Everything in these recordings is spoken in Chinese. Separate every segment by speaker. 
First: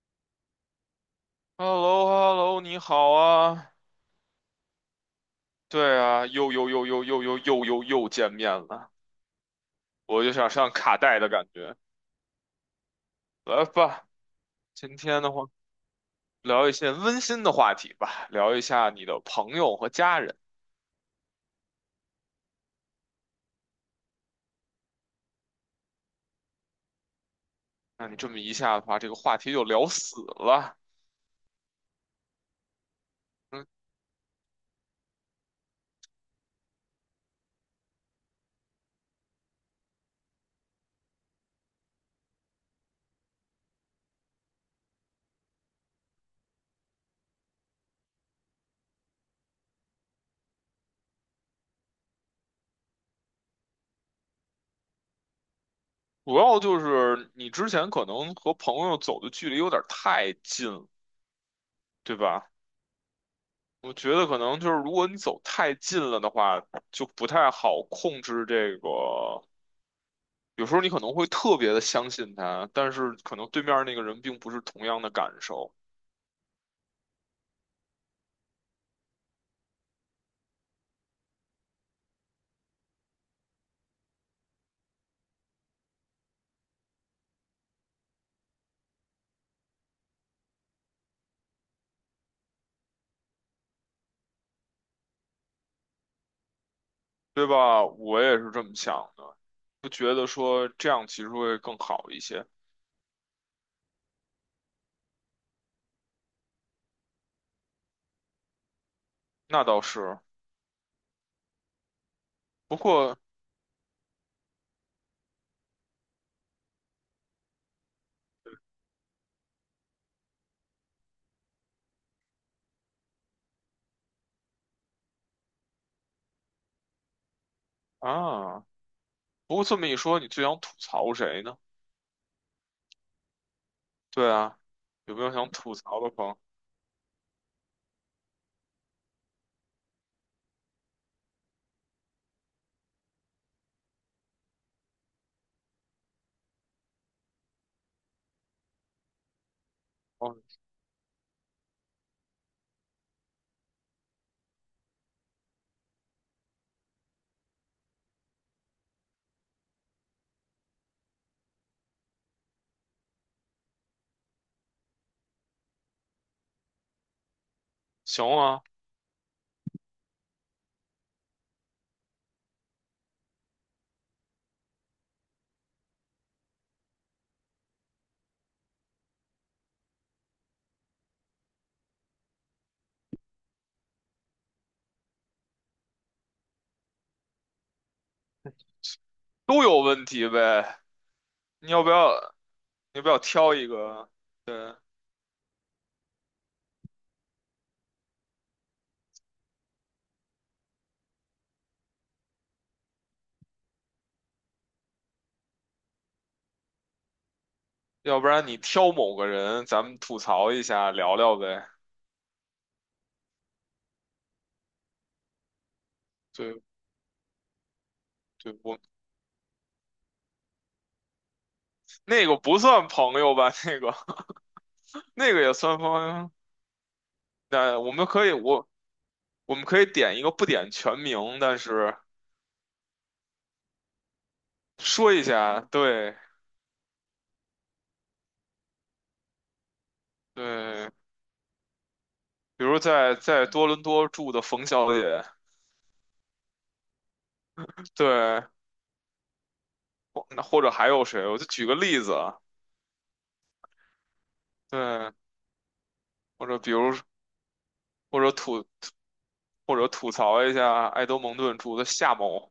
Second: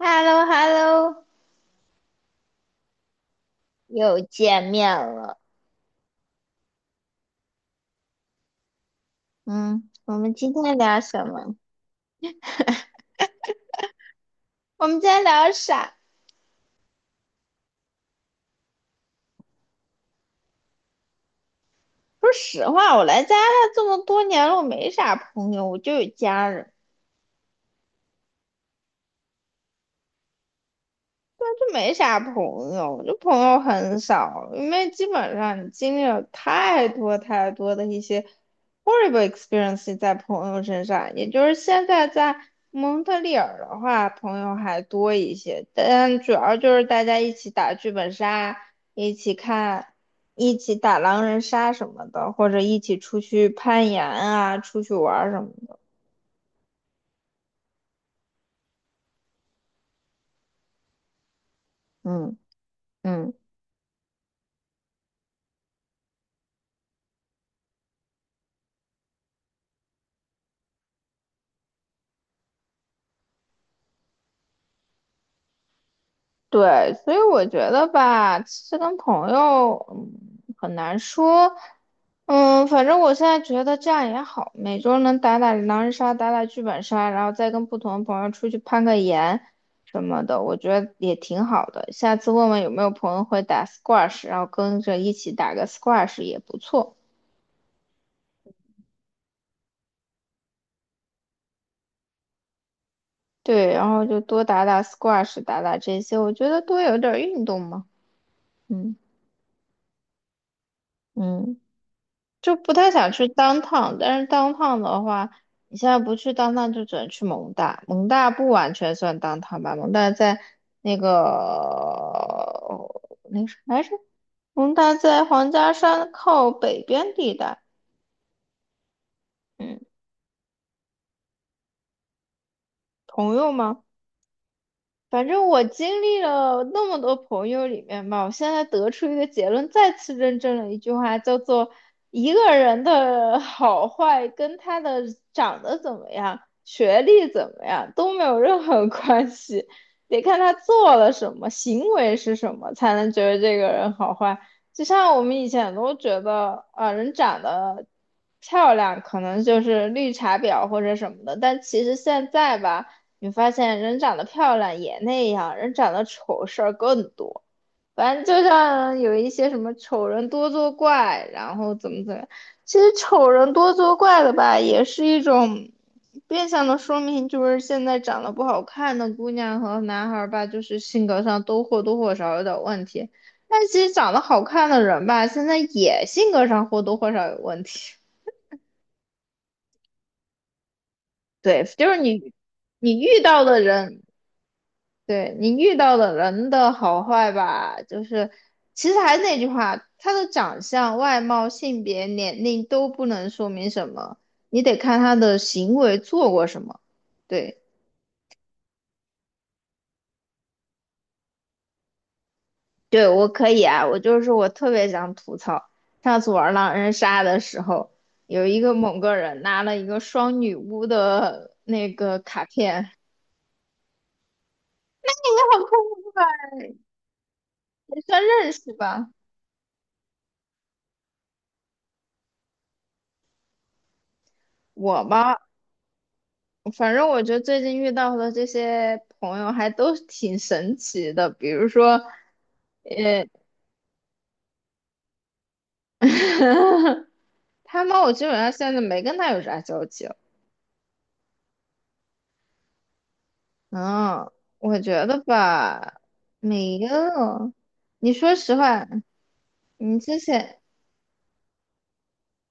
Speaker 1: h e l l o h e l l o
Speaker 2: h e l l o h e l l o 你好啊！
Speaker 1: 又见面了。
Speaker 2: 对啊，又又又又又又又又又见面了，
Speaker 1: 嗯，我
Speaker 2: 我就
Speaker 1: 们
Speaker 2: 想
Speaker 1: 今
Speaker 2: 上
Speaker 1: 天
Speaker 2: 卡
Speaker 1: 聊
Speaker 2: 带
Speaker 1: 什
Speaker 2: 的感
Speaker 1: 么？
Speaker 2: 觉。来吧，
Speaker 1: 我
Speaker 2: 今
Speaker 1: 们今
Speaker 2: 天
Speaker 1: 天
Speaker 2: 的话
Speaker 1: 聊啥？
Speaker 2: 聊一些温馨的话题吧，聊一下你的朋友和家人。
Speaker 1: 说实话，我来加拿大这么多年了，我没啥朋友，我就有家人。
Speaker 2: 那你这么一下的话，这个话题就聊死了。
Speaker 1: 就没啥朋友，就朋友
Speaker 2: 嗯，
Speaker 1: 很少，因为基本上你经历了太多的一些 horrible experience 在朋友身上，也就是现在在蒙特利尔的话，朋友还多一些，但主要就是大家一起打剧本杀，一起看，一起打狼人杀什么的，或者一起出去攀岩啊，出去玩儿什么的。
Speaker 2: 主要就是你之前可能和朋友走的距离有点太近了，对
Speaker 1: 嗯
Speaker 2: 吧？
Speaker 1: 嗯。
Speaker 2: 我觉得可能就是如果你走太近了的话，就不太好控制这个。有时候你可能会特别的相信他，但是可能对面那个人并不是同样的感受，
Speaker 1: 对，所以我觉得吧，其实跟朋友，很难说。嗯，反正我现在觉得这样也好，每周能打打狼人杀，打打剧本杀，然后再跟不同的朋友出去攀个岩什么的，我觉得也挺好的。下次问问有没有朋友会打 squash，然后跟着一起打个 squash 也不错。
Speaker 2: 对吧？我也是这么想的，不觉得说这样其实会更好一些。
Speaker 1: 对，然后就多打打 squash，打打这些，我觉得多有点儿运动嘛。嗯
Speaker 2: 那倒是，
Speaker 1: 嗯。就不
Speaker 2: 不
Speaker 1: 太想
Speaker 2: 过
Speaker 1: 去当趟，但是当趟的话，你现在不去当趟，就只能去蒙大，蒙大不完全算当趟吧，蒙大在那个那个什么来着？蒙大在皇家山靠北边地带。
Speaker 2: 啊，不过这
Speaker 1: 嗯，
Speaker 2: 么一说，你最想吐槽谁呢？
Speaker 1: 朋友吗？
Speaker 2: 对啊，有没
Speaker 1: 反
Speaker 2: 有
Speaker 1: 正
Speaker 2: 想
Speaker 1: 我
Speaker 2: 吐
Speaker 1: 经
Speaker 2: 槽的
Speaker 1: 历
Speaker 2: 朋友？
Speaker 1: 了那么多朋友里面吧，我现在得出一个结论，再次认证了一句话，叫做一个人的好坏跟他的长得怎么样、学历怎么样都没有任何关系，得
Speaker 2: 哦，
Speaker 1: 看他做了什么，行为是什么，才能觉得这个人好坏。就像我们以前都觉得啊，人长得漂亮可能就是绿茶婊或者什么的，但其实现在吧。你发现人长得漂亮也那样，人长得丑事儿更多。反正
Speaker 2: 行
Speaker 1: 就
Speaker 2: 啊，
Speaker 1: 像有一些什么丑人多作怪，然后怎么怎么样，其实丑人多作怪的吧，也是一种变相的说明，就是现在长得不好看的姑娘和男孩儿吧，就是性格上都或多或少有点问题。但其实长得好看的人吧，现在也性格上或多或少有问题。
Speaker 2: 都有问题呗。
Speaker 1: 对，
Speaker 2: 你要不
Speaker 1: 就是
Speaker 2: 要？
Speaker 1: 你，
Speaker 2: 你
Speaker 1: 你
Speaker 2: 要不要
Speaker 1: 遇到
Speaker 2: 挑
Speaker 1: 的
Speaker 2: 一
Speaker 1: 人，
Speaker 2: 个？对，
Speaker 1: 对你遇到的人的好坏吧，就是其实还是那句话，他的长相、外貌、性别、年龄都不能说明什么，你得看他的行为做过什么。对，
Speaker 2: 要不然你挑某个人，咱们吐槽一下，聊聊呗。
Speaker 1: 对我可以啊，我就是我特别想吐槽，上次玩
Speaker 2: 对。
Speaker 1: 狼人杀的时候，有
Speaker 2: 对，
Speaker 1: 一个
Speaker 2: 我
Speaker 1: 某个人拿了一个双女巫的那个
Speaker 2: 那个
Speaker 1: 卡
Speaker 2: 不算
Speaker 1: 片。
Speaker 2: 朋友吧？那个 那个也算朋 友。那我
Speaker 1: 也
Speaker 2: 们
Speaker 1: 算
Speaker 2: 可以，
Speaker 1: 认
Speaker 2: 我
Speaker 1: 识吧，
Speaker 2: 我们可以点一个不点全名，但是
Speaker 1: 我
Speaker 2: 说一
Speaker 1: 吧。
Speaker 2: 下，对
Speaker 1: 反正我觉得最近遇到的这些朋友还都挺神
Speaker 2: 对，
Speaker 1: 奇的，比如说
Speaker 2: 比如在多伦多住的冯小姐，
Speaker 1: 他们，我基本
Speaker 2: 对，
Speaker 1: 上现在没跟他有啥交集了。
Speaker 2: 或者还有谁？我就举个例子啊，
Speaker 1: 嗯，我觉
Speaker 2: 对，
Speaker 1: 得吧，
Speaker 2: 或者比
Speaker 1: 没
Speaker 2: 如
Speaker 1: 有。你
Speaker 2: 或者
Speaker 1: 说实
Speaker 2: 吐
Speaker 1: 话，
Speaker 2: 或者
Speaker 1: 你
Speaker 2: 吐
Speaker 1: 之
Speaker 2: 槽一
Speaker 1: 前
Speaker 2: 下埃德蒙顿住的夏某，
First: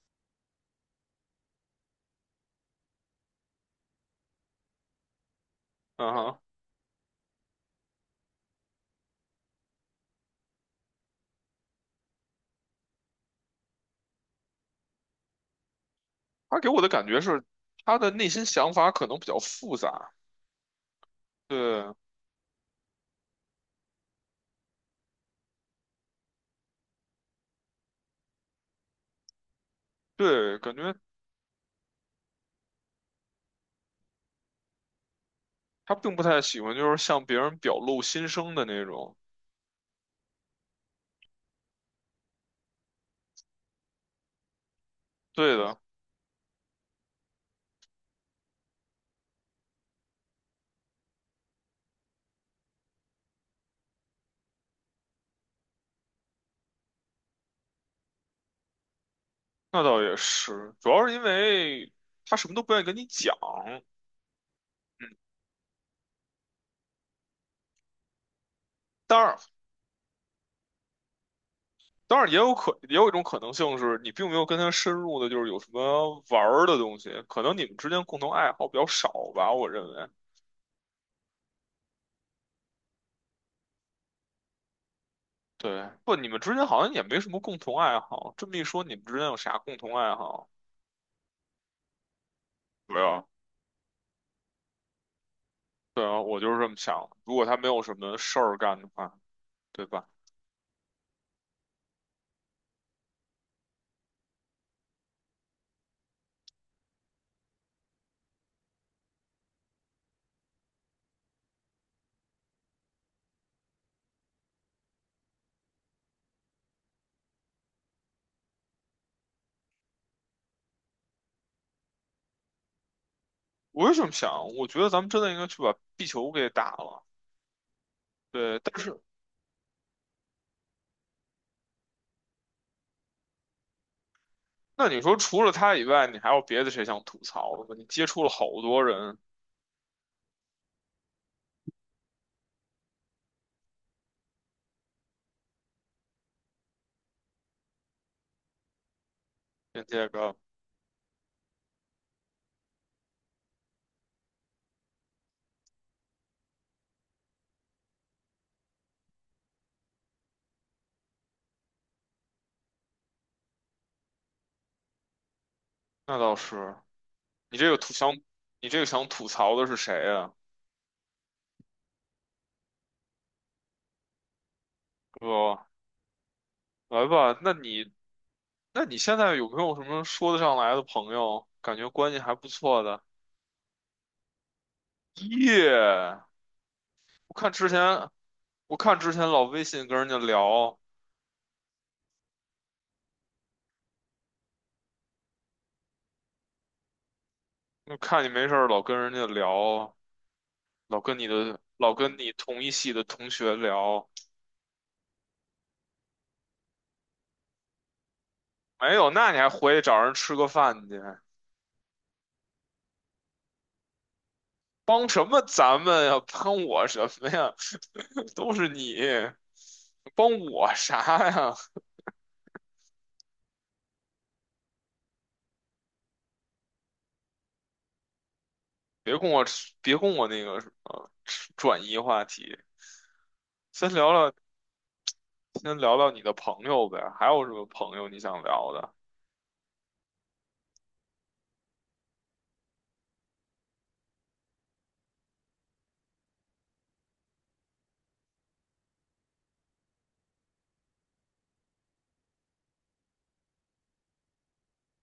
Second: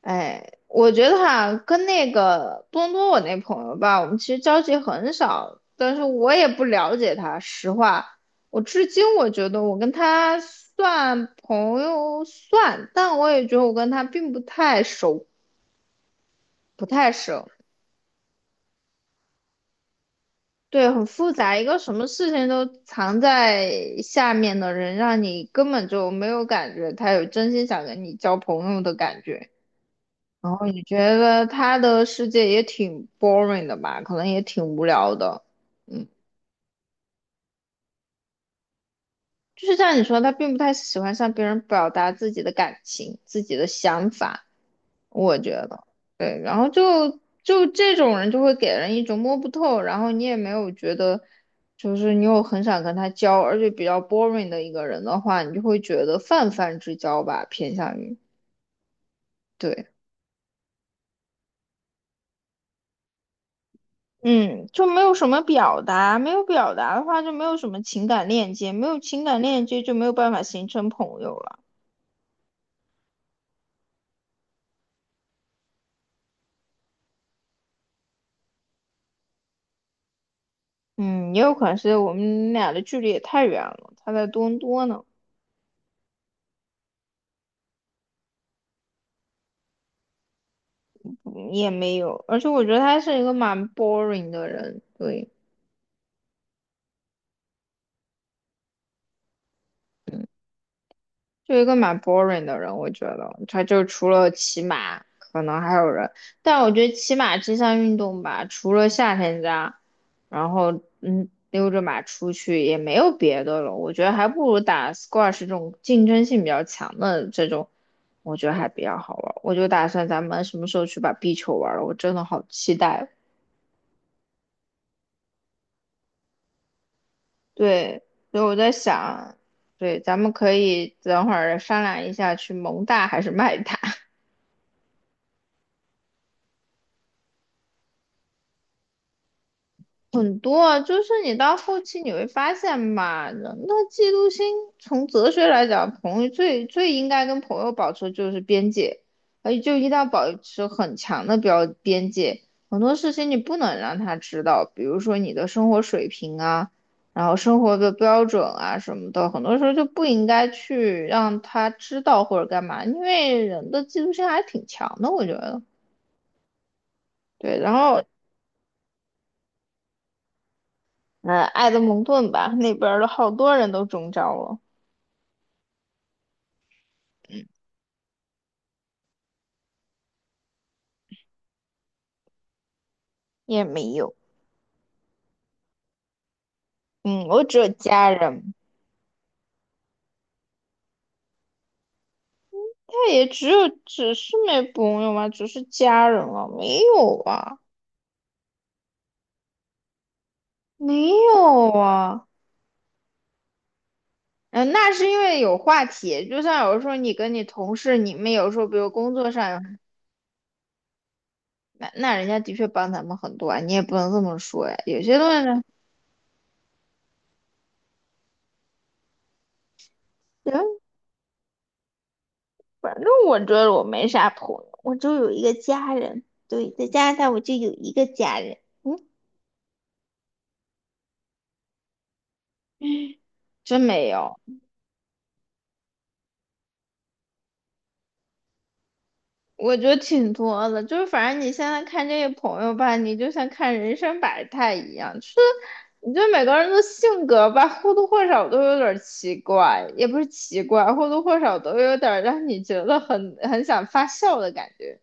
Speaker 1: 哎，我觉得哈，跟那个多伦多我那朋友吧，我们其实交集很少，但是
Speaker 2: 嗯
Speaker 1: 我
Speaker 2: 哼，
Speaker 1: 也不了解他。实话，我至今我觉得我跟他算朋友算，但我也觉得我跟他并不太熟，
Speaker 2: 他给我
Speaker 1: 不
Speaker 2: 的感
Speaker 1: 太
Speaker 2: 觉是
Speaker 1: 熟。
Speaker 2: 他的内心想法可能比较复杂，
Speaker 1: 对，很复杂，一个
Speaker 2: 对
Speaker 1: 什么事情都藏在下面的人，让你根本就没有感觉他有真心想跟你交朋友的感觉。然
Speaker 2: 对，
Speaker 1: 后
Speaker 2: 感
Speaker 1: 你
Speaker 2: 觉。
Speaker 1: 觉得他的世界也挺 boring 的吧，可能也挺无聊的。
Speaker 2: 他
Speaker 1: 嗯，
Speaker 2: 并不太喜欢就是向别人表露心声的那种。
Speaker 1: 就是像你说，他并不太喜欢向别人表达自己的感情、自己的想法，我觉
Speaker 2: 对的，
Speaker 1: 得。对，然后就这种人就会给人一种摸不透，然后你也没有觉得，就是你有很想跟他交，而且比较 boring 的一个人的话，你就会觉得泛泛之交吧，偏向于。
Speaker 2: 那
Speaker 1: 对。
Speaker 2: 倒也是，主要是因为他什么都不愿意跟你讲。
Speaker 1: 嗯，就没
Speaker 2: 嗯，
Speaker 1: 有什么表达，没有表达的话就没有什么情感链接，没有
Speaker 2: 当
Speaker 1: 情
Speaker 2: 然，
Speaker 1: 感链接就没有办法形成朋友了。
Speaker 2: 当然也有可也有一种可能性是你并没有跟他深入的，就是有什么玩儿的东西，可能你们之间共同爱好比较少吧，我认为。
Speaker 1: 嗯，也有可能是我们俩的距离也太远了，他在多伦多呢。
Speaker 2: 对，不，你们之间好像也没什么共同爱好。这么一说，你们之间有啥共同爱好？
Speaker 1: 嗯也没有，而且我觉得他
Speaker 2: 没
Speaker 1: 是一
Speaker 2: 有。
Speaker 1: 个蛮 boring 的人。对，
Speaker 2: 对啊，我就是这么想。如果他没有什么事儿干的话，对吧？
Speaker 1: 嗯就一个蛮 boring 的人，我觉得他就除了骑马，可能还有人，但我觉得骑马这项运动吧，除了夏天家，然后溜着马出去也没有别的了，我觉得还不如打 squash 这种竞争性比较强的这种，我觉得还比较好玩。我就打算咱们什么时候去把壁球玩了，我真的好期待哦。
Speaker 2: 我是这么想，我觉得咱们真的应该去把壁球给打了。
Speaker 1: 对，所以我
Speaker 2: 对，
Speaker 1: 在
Speaker 2: 但是
Speaker 1: 想，对，咱们可以等会儿商量一下去蒙大还是麦大。
Speaker 2: 那你说除了他以外，你还有别的谁想吐槽的吗？你接触了好多人，
Speaker 1: 很多啊，就是你到后期你会发现吧，人的嫉妒心从哲学来讲，朋友最最应该跟朋友保持就是边界，而且就一
Speaker 2: 跟
Speaker 1: 定要
Speaker 2: 这
Speaker 1: 保
Speaker 2: 个
Speaker 1: 持很强的标边界，很多事情你不能让他知道，比如说你的生活水平啊，然后生活的标准啊什么的，很多时候就不应该去让他知道或者干嘛，因为人的嫉妒心还挺强的，我觉得。
Speaker 2: 那倒是，你
Speaker 1: 对，
Speaker 2: 这
Speaker 1: 然
Speaker 2: 个吐
Speaker 1: 后
Speaker 2: 想，你这个想吐槽的是谁啊？
Speaker 1: 嗯，埃德蒙顿吧，那边儿的好多人都中招了，
Speaker 2: 哥，来吧，那你现在有没有什么说得上来的朋友？感觉关系还不错的。
Speaker 1: 也没有。
Speaker 2: 耶，
Speaker 1: 嗯，
Speaker 2: 我
Speaker 1: 我
Speaker 2: 看
Speaker 1: 只有
Speaker 2: 之
Speaker 1: 家
Speaker 2: 前
Speaker 1: 人，
Speaker 2: 我看之前老微信跟人家聊，
Speaker 1: 但也只有只是没朋友嘛，只是家人了，没有啊，
Speaker 2: 就看你没事儿老跟人家聊，老
Speaker 1: 没
Speaker 2: 跟你的
Speaker 1: 有
Speaker 2: 老跟
Speaker 1: 啊。
Speaker 2: 你同一系的同学聊，
Speaker 1: 嗯、那是因为有话题，就像有时候你跟你同事，你们有时候比如
Speaker 2: 没有，
Speaker 1: 工作
Speaker 2: 那你还
Speaker 1: 上有
Speaker 2: 回去找人吃个饭去？
Speaker 1: 那那人家的确帮咱们很多啊，你也不能这么说呀。有
Speaker 2: 帮
Speaker 1: 些
Speaker 2: 什
Speaker 1: 东
Speaker 2: 么
Speaker 1: 西呢，
Speaker 2: 咱们呀？帮我什么呀？都是你，帮我
Speaker 1: 行，
Speaker 2: 啥呀？
Speaker 1: 反正我觉得我没啥朋友，我就有一个家人，对，在加拿大我就有一个家人，嗯，
Speaker 2: 别跟我那个什么吃转移话题，
Speaker 1: 真
Speaker 2: 先
Speaker 1: 没
Speaker 2: 聊聊
Speaker 1: 有。
Speaker 2: 先聊聊你的朋友呗，还有什么朋友你想聊的？
Speaker 1: 我觉得挺多的，就是反正你现在看这些朋友吧，你就像看人生百态一样，就是你觉得每个人的性格吧，或多或少都有点儿奇怪，也不是奇怪，或多或少都有点儿让你觉得很想发笑的感觉。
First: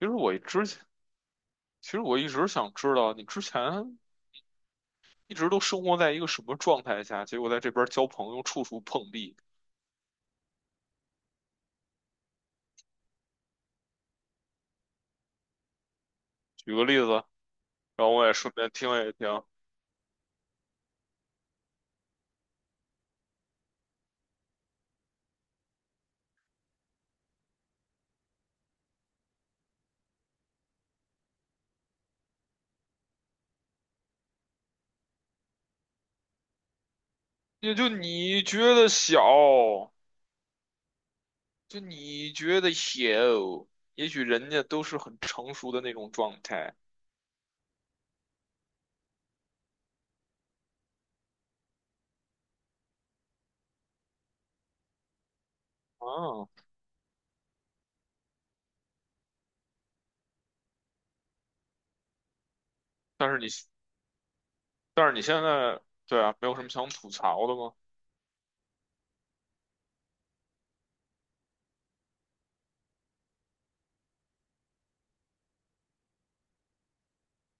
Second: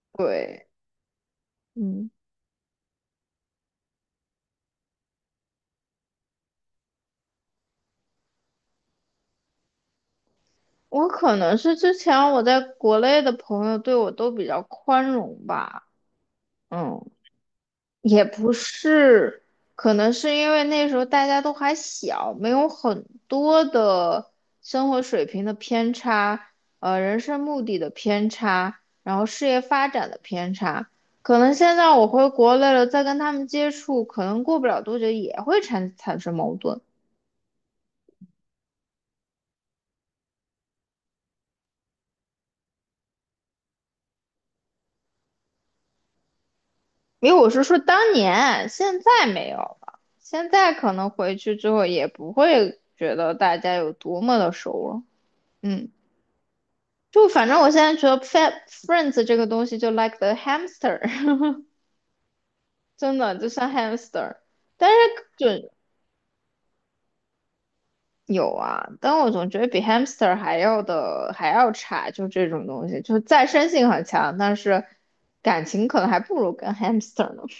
Speaker 2: 其实我
Speaker 1: 对，
Speaker 2: 之前其实
Speaker 1: 嗯，
Speaker 2: 我一直想知道你之前一直都生活在一个什么状态下，结果在这边交朋友处处碰壁。
Speaker 1: 我可能是之前我在国内的朋友对我都比较宽容吧。
Speaker 2: 举个例
Speaker 1: 嗯，
Speaker 2: 子。然后
Speaker 1: 也
Speaker 2: 我也
Speaker 1: 不
Speaker 2: 顺便听了一
Speaker 1: 是，
Speaker 2: 听。
Speaker 1: 可能是因为那时候大家都还小，没有很多的生活水平的偏差，人生目的的偏差，然后事业发展的偏差。可能现在我回国内了，再跟他们接触，可能过不了多久也会产生矛盾。
Speaker 2: 也就你觉得小，就你觉得小，也许人家都是很成熟的那种状态
Speaker 1: 因为我是说当年，现在没有了，现在可能回去之后也不会觉得大家有多么的熟了。嗯。
Speaker 2: 啊。
Speaker 1: 就反正我现在觉得 Friends 这个东西就 like the hamster，真
Speaker 2: 但
Speaker 1: 的
Speaker 2: 是你，
Speaker 1: 就像 hamster。但是
Speaker 2: 但是你现
Speaker 1: 就
Speaker 2: 在，对啊，没有什么想吐槽的吗？
Speaker 1: 有啊，但我总觉得比 hamster 还要差，就这种东西，就是再生性很强，但是感情可能还不如跟 hamster 呢。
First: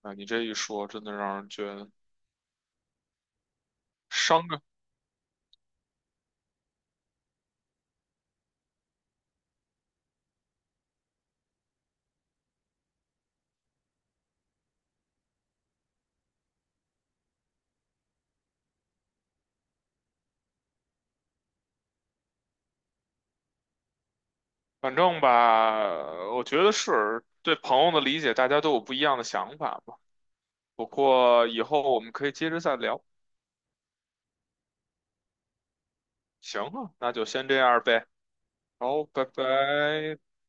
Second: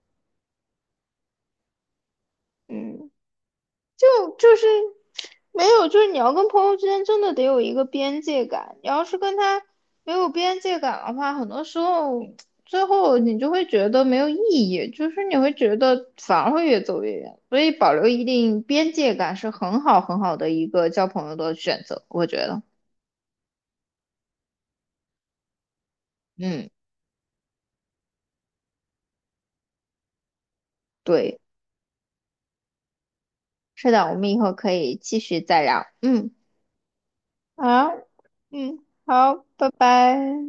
Speaker 2: 啊，你这一说，真的让人觉得
Speaker 1: 嗯。就
Speaker 2: 伤
Speaker 1: 就
Speaker 2: 感。
Speaker 1: 是没有，就是你要跟朋友之间真的得有一个边界感。你要是跟他没有边界感的话，很多时候最后你就会觉得没有意义，就是你会觉得反而会越走越远。所以保留一定边界感是很好的一个交朋友的选择，我觉得。
Speaker 2: 反正吧，我觉
Speaker 1: 嗯，
Speaker 2: 得是对朋友的理解，大家都有不一样的想法吧。不
Speaker 1: 对，
Speaker 2: 过以后我们可以接着再聊。
Speaker 1: 是的，我们以后可以继续再聊。嗯，
Speaker 2: 行啊，那就先这样
Speaker 1: 好，
Speaker 2: 呗。
Speaker 1: 嗯，
Speaker 2: 好，拜
Speaker 1: 好，拜
Speaker 2: 拜。
Speaker 1: 拜。